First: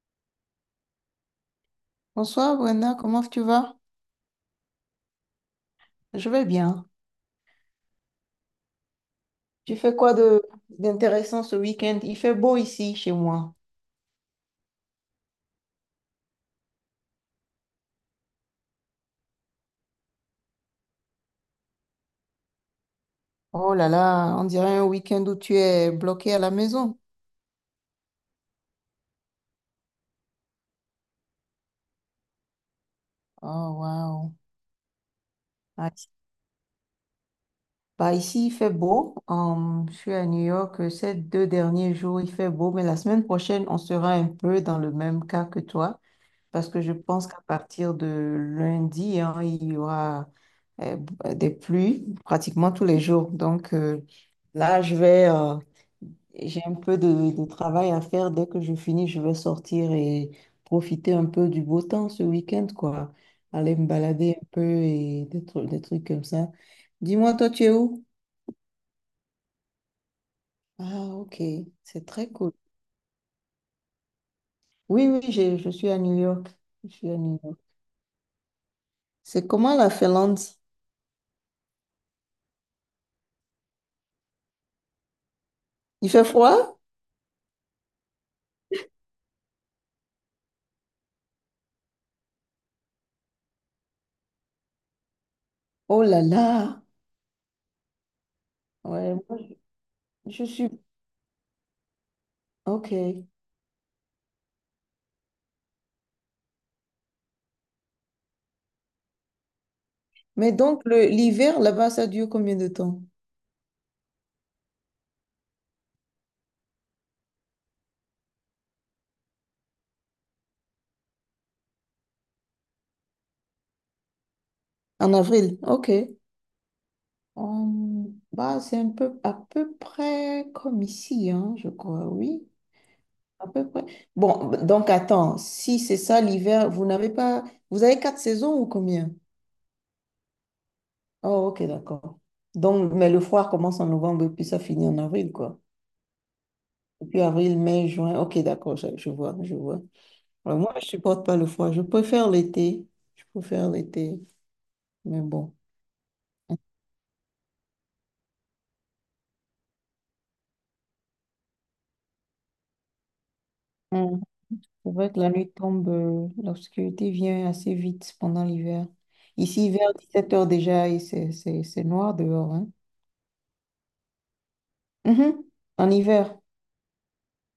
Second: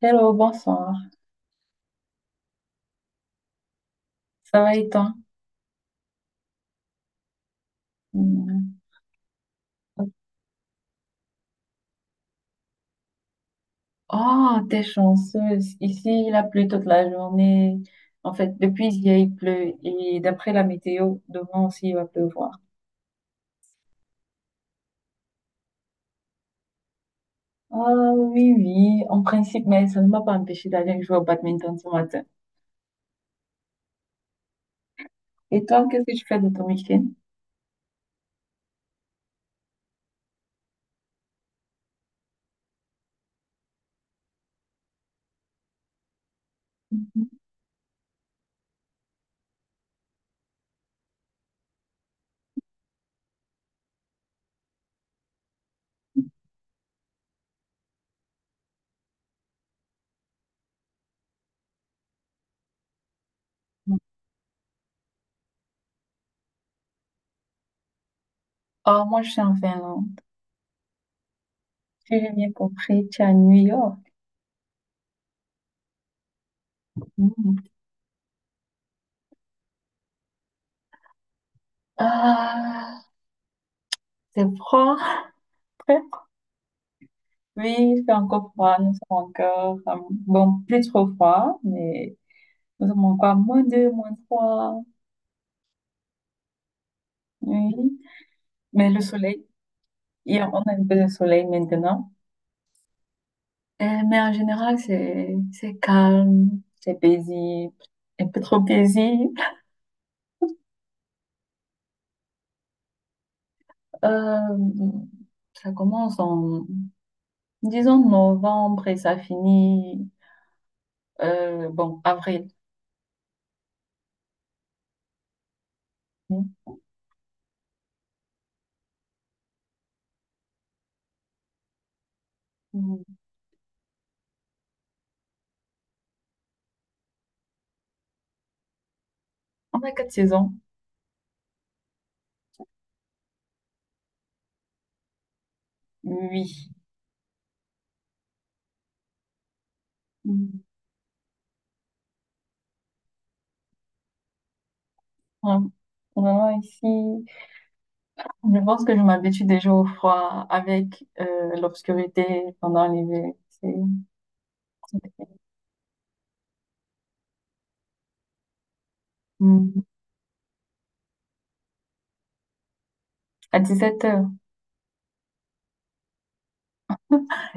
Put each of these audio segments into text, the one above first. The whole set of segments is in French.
Hello, bonsoir. Bonsoir Brenda, comment tu vas? Ça va et toi? Je vais bien. Mm. Tu fais quoi de d'intéressant ce week-end? Il fait beau ici chez moi. Oh, t'es chanceuse. Ici, il a plu toute la journée. En fait, depuis hier, il pleut. Et d'après la météo, demain aussi, il va pleuvoir. Oh là là, on dirait un week-end où tu es bloqué à la maison. Ah oui, oui, en principe, mais ça ne m'a pas empêché d'aller jouer au badminton ce matin. Oh wow. Et toi, Ah, qu'est-ce ici- que tu fais de ton week-end? Bah ici il fait beau. Je suis à New York ces deux derniers jours il fait beau, mais la semaine prochaine on sera un peu dans le même cas que toi. Parce que je pense qu'à partir de lundi, hein, il y aura des pluies pratiquement tous les jours. Donc là, j'ai un peu de travail à faire. Dès que je finis, je vais sortir et profiter un peu du beau temps ce week-end, quoi. Aller me balader un peu et des trucs comme ça. Dis-moi, toi, tu es où? Oh, moi, je suis en Finlande. Ah, ok, c'est Si très j'ai bien cool. compris, tu es à New York. Oui, oui, je suis à New York. Je suis à New Mm. York. C'est comment la Finlande? Ah, c'est froid. Il fait froid? Oui, il fait encore froid, nous sommes encore, bon, plus trop froid, mais nous sommes encore moins 2, moins trois. Oh là là. Oui. Mais le Ouais, moi, soleil, je hier, on suis... a un peu de soleil maintenant. OK. Mais en général, c'est calme, c'est paisible, un peu trop paisible. Mais donc, l'hiver, là-bas, ça dure combien de temps? Euh, ça commence en, disons, novembre et ça finit, bon, avril. En avril. OK. Bah, c'est un peu, à peu près comme ici, hein, je crois, oui. Mm. À peu près. Bon, donc, attends. Si c'est ça, l'hiver, vous n'avez pas. Vous avez quatre saisons ou combien? On a quatre saisons, Oh, OK, d'accord. Donc, mais le froid commence en novembre et puis ça finit en avril, quoi. oui. Et puis avril, mai, juin. OK, d'accord, je vois, je vois. Alors, Mm. moi, je supporte pas le froid. Je préfère l'été. Je préfère l'été. Mais bon. Ouais. Vraiment ici. Je pense que je m'habitue déjà au froid avec l'obscurité pendant l'hiver. Hum, C'est vrai que la nuit tombe, l'obscurité vient assez vite pendant l'hiver. Ici, Mm. vers 17 heures déjà, et c'est noir dehors, hein. À 17 heures. Mhm. En hiver.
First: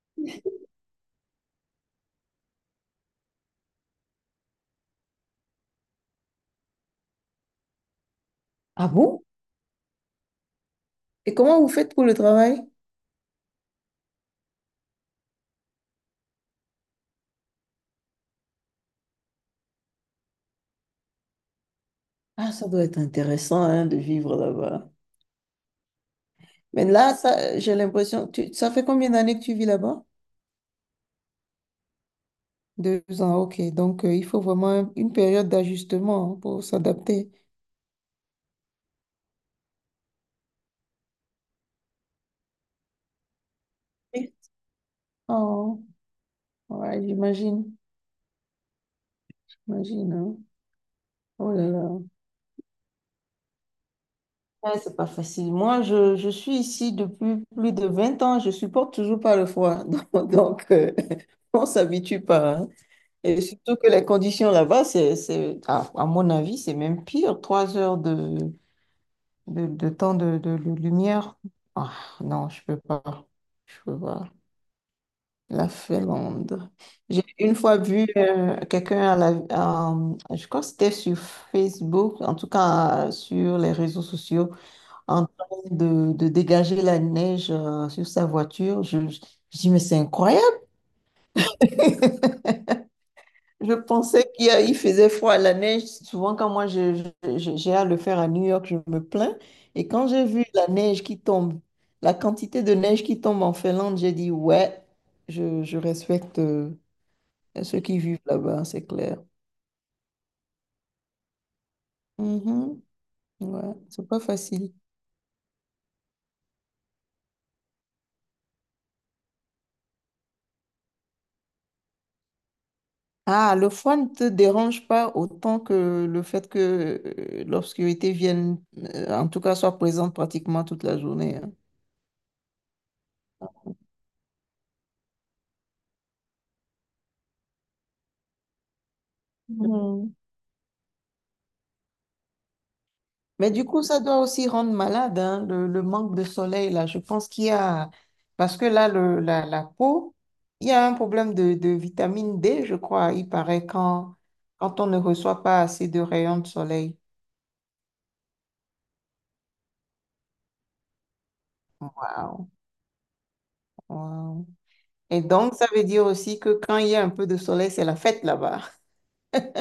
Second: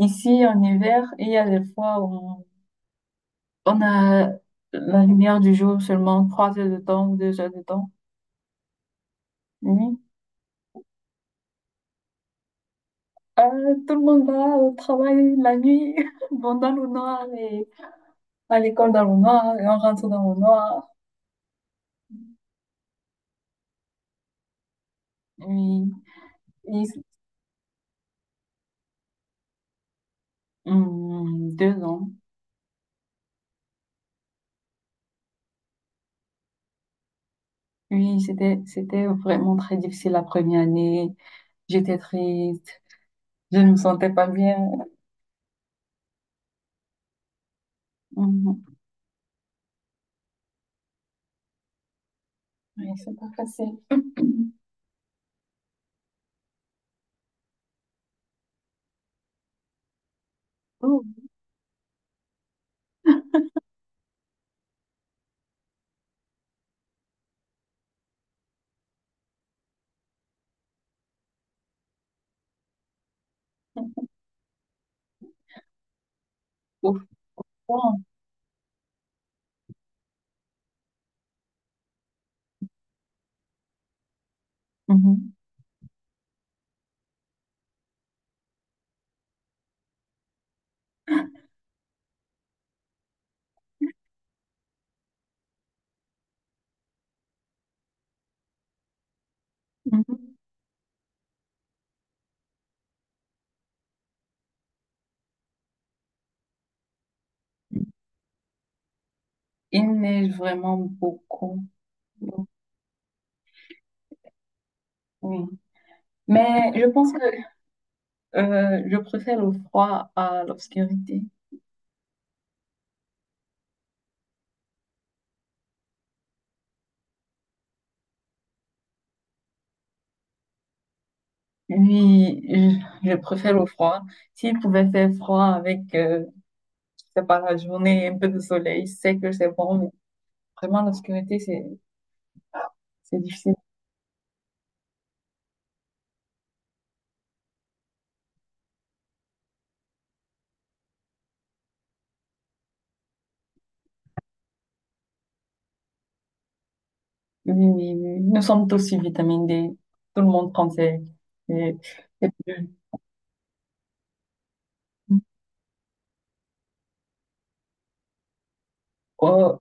Ici, en hiver, il y a des fois où on a la lumière du jour seulement 3 heures de temps, 2 heures de temps. Ah bon? Oui. Et comment vous faites pour le travail? Tout le monde va au travail la nuit, bon, dans le noir, et à l'école dans le noir, et on rentre dans le noir. Ah, ça doit être intéressant, hein, de vivre là-bas. Oui, Mais oui. là, ça, j'ai l'impression, ça fait combien d'années que tu vis là-bas? Mm, 2 ans. 2 ans, ok. Donc, il faut vraiment une période d'ajustement, hein, pour s'adapter. Oui, c'était vraiment très difficile la première année. J'étais triste, je ne me sentais pas Oui. bien. Oh. Ouais, j'imagine. Mhm. J'imagine, hein. Oh là là. Oui, c'est pas facile. Ouais, c'est pas facile. Moi, je suis ici depuis plus de 20 ans. Je supporte toujours pas le froid. Donc, Oh, on s'habitue pas, hein. Et surtout que les conditions là-bas, c'est, à mon avis, c'est même pire. 3 heures de temps de lumière. Ah, non, je peux pas. Je peux pas. La Finlande. au J'ai une fois fond, vu quelqu'un je crois que c'était sur Facebook, en tout cas sur les réseaux sociaux, en mhm, train de dégager la neige sur sa voiture. Je dis, mais c'est incroyable. Je pensais il faisait froid à la neige. Souvent, quand moi j'ai à le faire à New York, je me plains. Et quand j'ai mhm. vu la neige qui tombe, la quantité de neige qui tombe en Finlande, j'ai dit, ouais, je respecte, à ceux qui vivent là-bas, c'est clair. Il neige vraiment beaucoup. Mhm. Ouais, c'est pas facile. Oui. Mais je pense que je préfère le froid à l'obscurité. Ah, le froid ne te dérange pas autant que le fait que l'obscurité vienne, en tout cas, soit présente pratiquement toute la journée, hein. Oui, je préfère le froid. S'il pouvait faire froid avec, je sais pas, la journée, un peu de soleil, c'est que c'est bon, mais Mhm. vraiment l'obscurité, c'est Mais difficile. du coup, ça doit aussi rendre malade, hein, le manque de soleil, là. Je pense qu'il y a. Parce que là, la peau, il y a un problème de vitamine D, je crois. Il paraît quand on ne reçoit pas assez de rayons de soleil. Oui, oui, oui. Oui. Nous sommes tous sur vitamine D. Tout le monde prend ses. Waouh, waouh. Et donc, ça veut dire aussi que quand il y a un peu de soleil, c'est la fête là-bas. Oh,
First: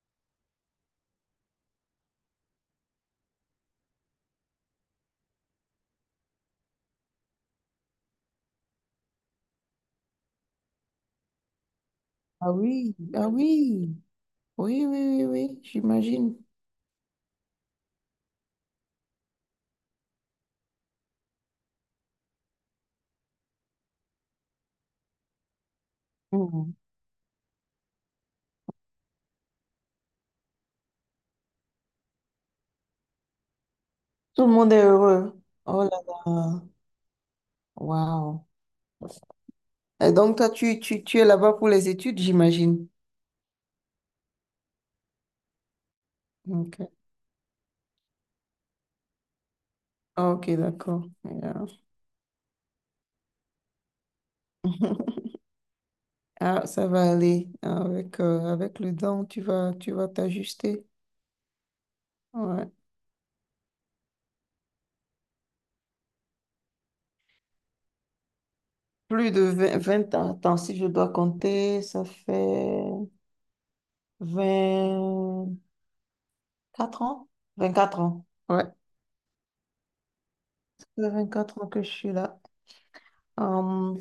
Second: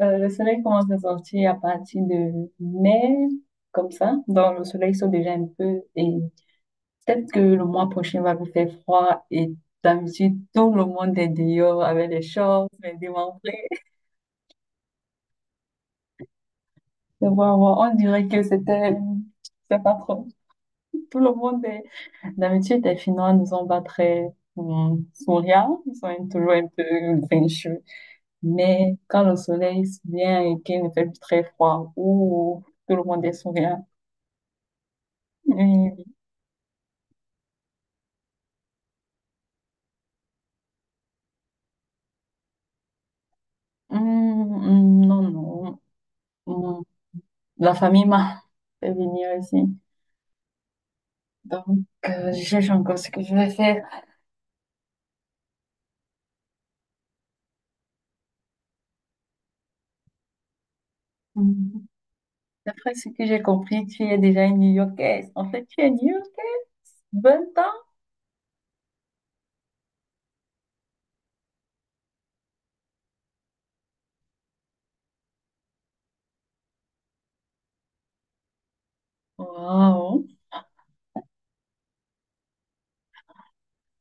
le soleil commence à sortir à partir de mai, comme ça. Donc, le soleil sort déjà un peu. Et peut-être que le mois prochain va vous faire froid. Et d'habitude, tout le monde est dehors avec les Ah shorts, oui, les ah démantelés. oui, oui, oui, oui, oui, j'imagine. Et voilà, voilà. On dirait que c'était... C'est pas trop. Tout le monde est... D'habitude, les Finnois ne sont pas très souriants. Ils sont toujours un Mhm. peu grincheux. Mais quand le soleil vient et qu'il ne fait plus très froid, ou tout le monde est souriant. Tout le monde est heureux. Oh là Et, là. Waouh. Et donc, toi, tu es là-bas pour les études, j'imagine. Non, non. Ok. hum, La famille m'a fait venir ici. Ah, ok, d'accord. Donc, Yeah. Je cherche encore ce que je vais faire. Ah, ça va aller. Avec le temps, tu vas t'ajuster. Hum, Ouais. D'après ce que j'ai compris, tu es déjà une New-Yorkaise. En fait, tu es New-Yorkaise. 20 ans? Plus de vingt ans. Attends, si je dois compter, ça fait 24 ans? 24 ans. Ouais, ça Waouh. fait 24 ans que je suis là. Euh,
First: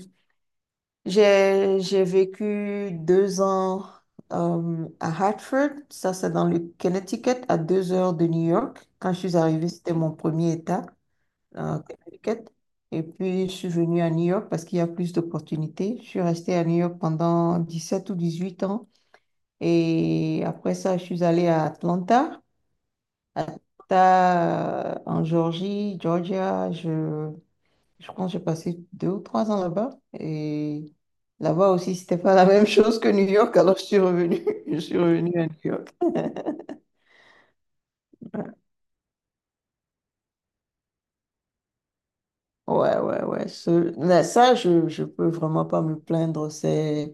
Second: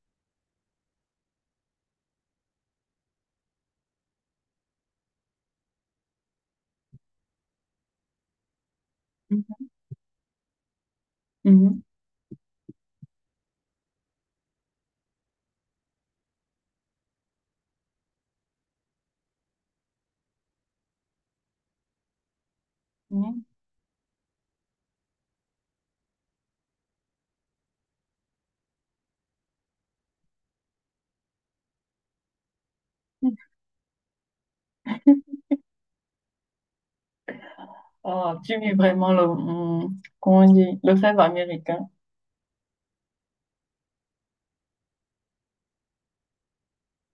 j'ai vécu 2 ans à Hartford, ça c'est dans le Connecticut, à 2 heures de New York. Quand je suis Hum, arrivée, c'était mon premier état, hum, Connecticut. Et puis, je suis venue à New York parce qu'il y a plus d'opportunités. Je suis restée à New York pendant 17 ou 18 ans. Et après ça, je suis allée à Atlanta. hum. Atlanta, en Georgie, Georgia, je pense que j'ai passé 2 ou 3 ans là-bas. Et là-bas aussi, c'était pas la même chose que New York. Alors, je suis revenue. Je suis revenue à New York. Oh, tu vis vraiment le, comment on dit, le rêve américain. Ouais, ouais, ouais. Mais ça, je peux vraiment pas me plaindre. C'est.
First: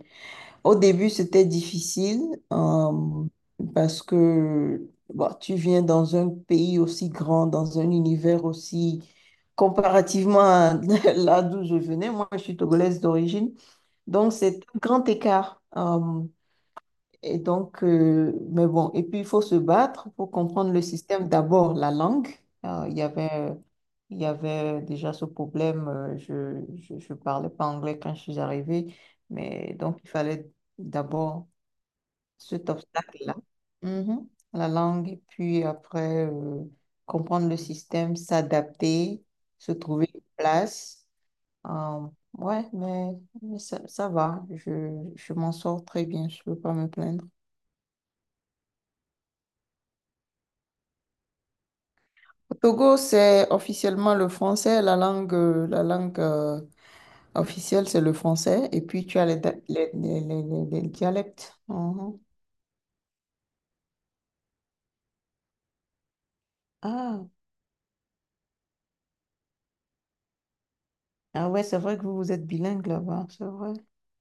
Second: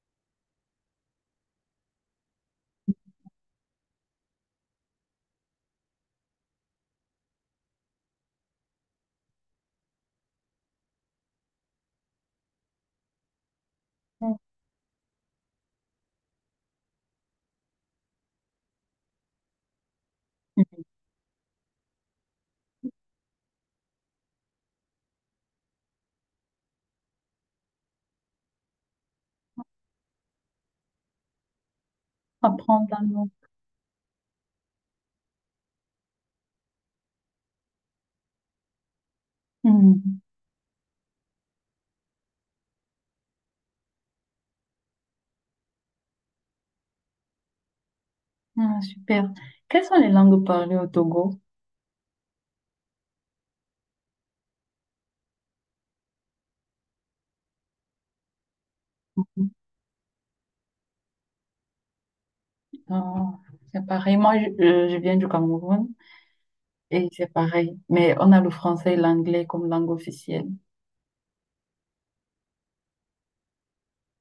Au début, c'était difficile euh, parce que bon, tu viens dans un pays aussi grand, dans un univers aussi. Comparativement à là d'où je venais, moi, je suis togolaise d'origine. Donc, Hum, c'est un grand écart. Et donc, mais bon, et puis il faut se battre pour comprendre le hum. système. D'abord, la langue. Euh, il y avait, il y avait déjà ce problème. Je parlais pas anglais quand je suis arrivée, mais donc il fallait d'abord cet Apprendre un obstacle-là. Mhm. La langue, et puis après, comprendre le système, s'adapter, se trouver une mot. place. Euh, ouais, mais ça, ça va. Je m'en sors très bien. Je peux pas me plaindre. Ah, super. Quelles sont les langues parlées au Togo? Au Togo, c'est officiellement le français, la langue officielle, c'est le français, et puis tu as les, da- les dialectes. Mhm. Ah, c'est pareil. Moi, je viens du Cameroun et Ah. c'est pareil. Mais on a le français et l'anglais comme langue officielle. Ah ouais, c'est vrai que vous, vous êtes bilingue là-bas, c'est vrai.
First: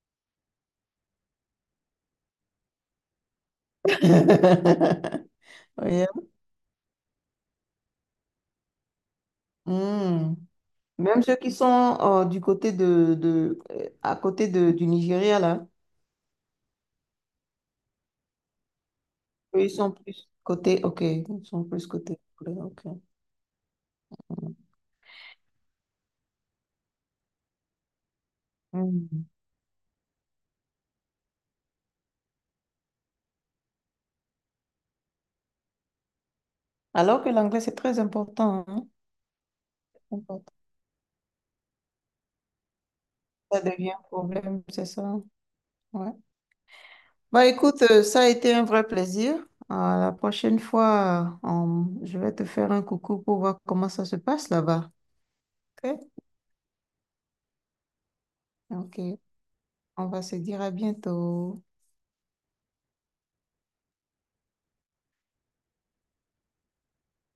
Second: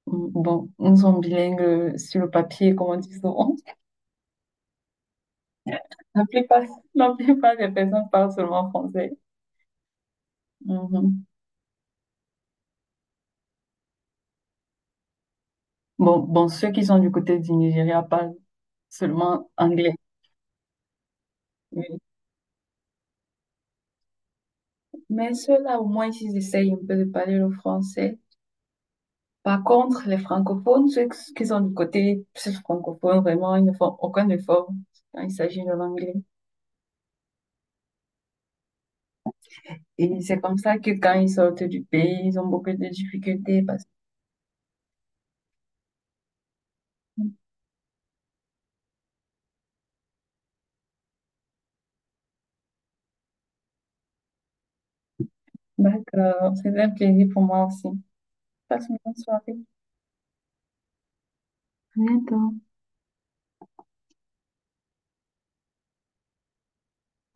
Mm, bon, nous sommes bilingues sur le papier, comme on dit souvent. Ouais. La plupart, la plupart des personnes parlent seulement français. Hmm. Même Mhm. ceux qui sont du côté de, à côté de, du Nigeria, là, Bon, bon, ceux qui sont du côté du Nigeria parlent seulement eux, ils sont anglais. plus côté, ok, ils sont plus Oui. côté, anglais, ok. Mais ceux-là, au moins, ils essayent un peu de parler le français. Hmm. Hmm. Par contre, les francophones, ceux qui sont du côté francophone, vraiment, ils ne font aucun effort quand il s'agit de l'anglais. Alors que l'anglais, c'est très important, Et c'est hein. comme ça que quand ils sortent du pays, ils ont beaucoup de Ça difficultés. Devient un problème, c'est ça. Ouais. Bah écoute, ça a été un vrai plaisir. À la prochaine fois, je vais te faire un coucou pour voir comment ça se passe là-bas. Ok? D'accord, c'est un plaisir pour moi aussi. Passe une Ok. bonne soirée. On va se dire à bientôt. À bientôt.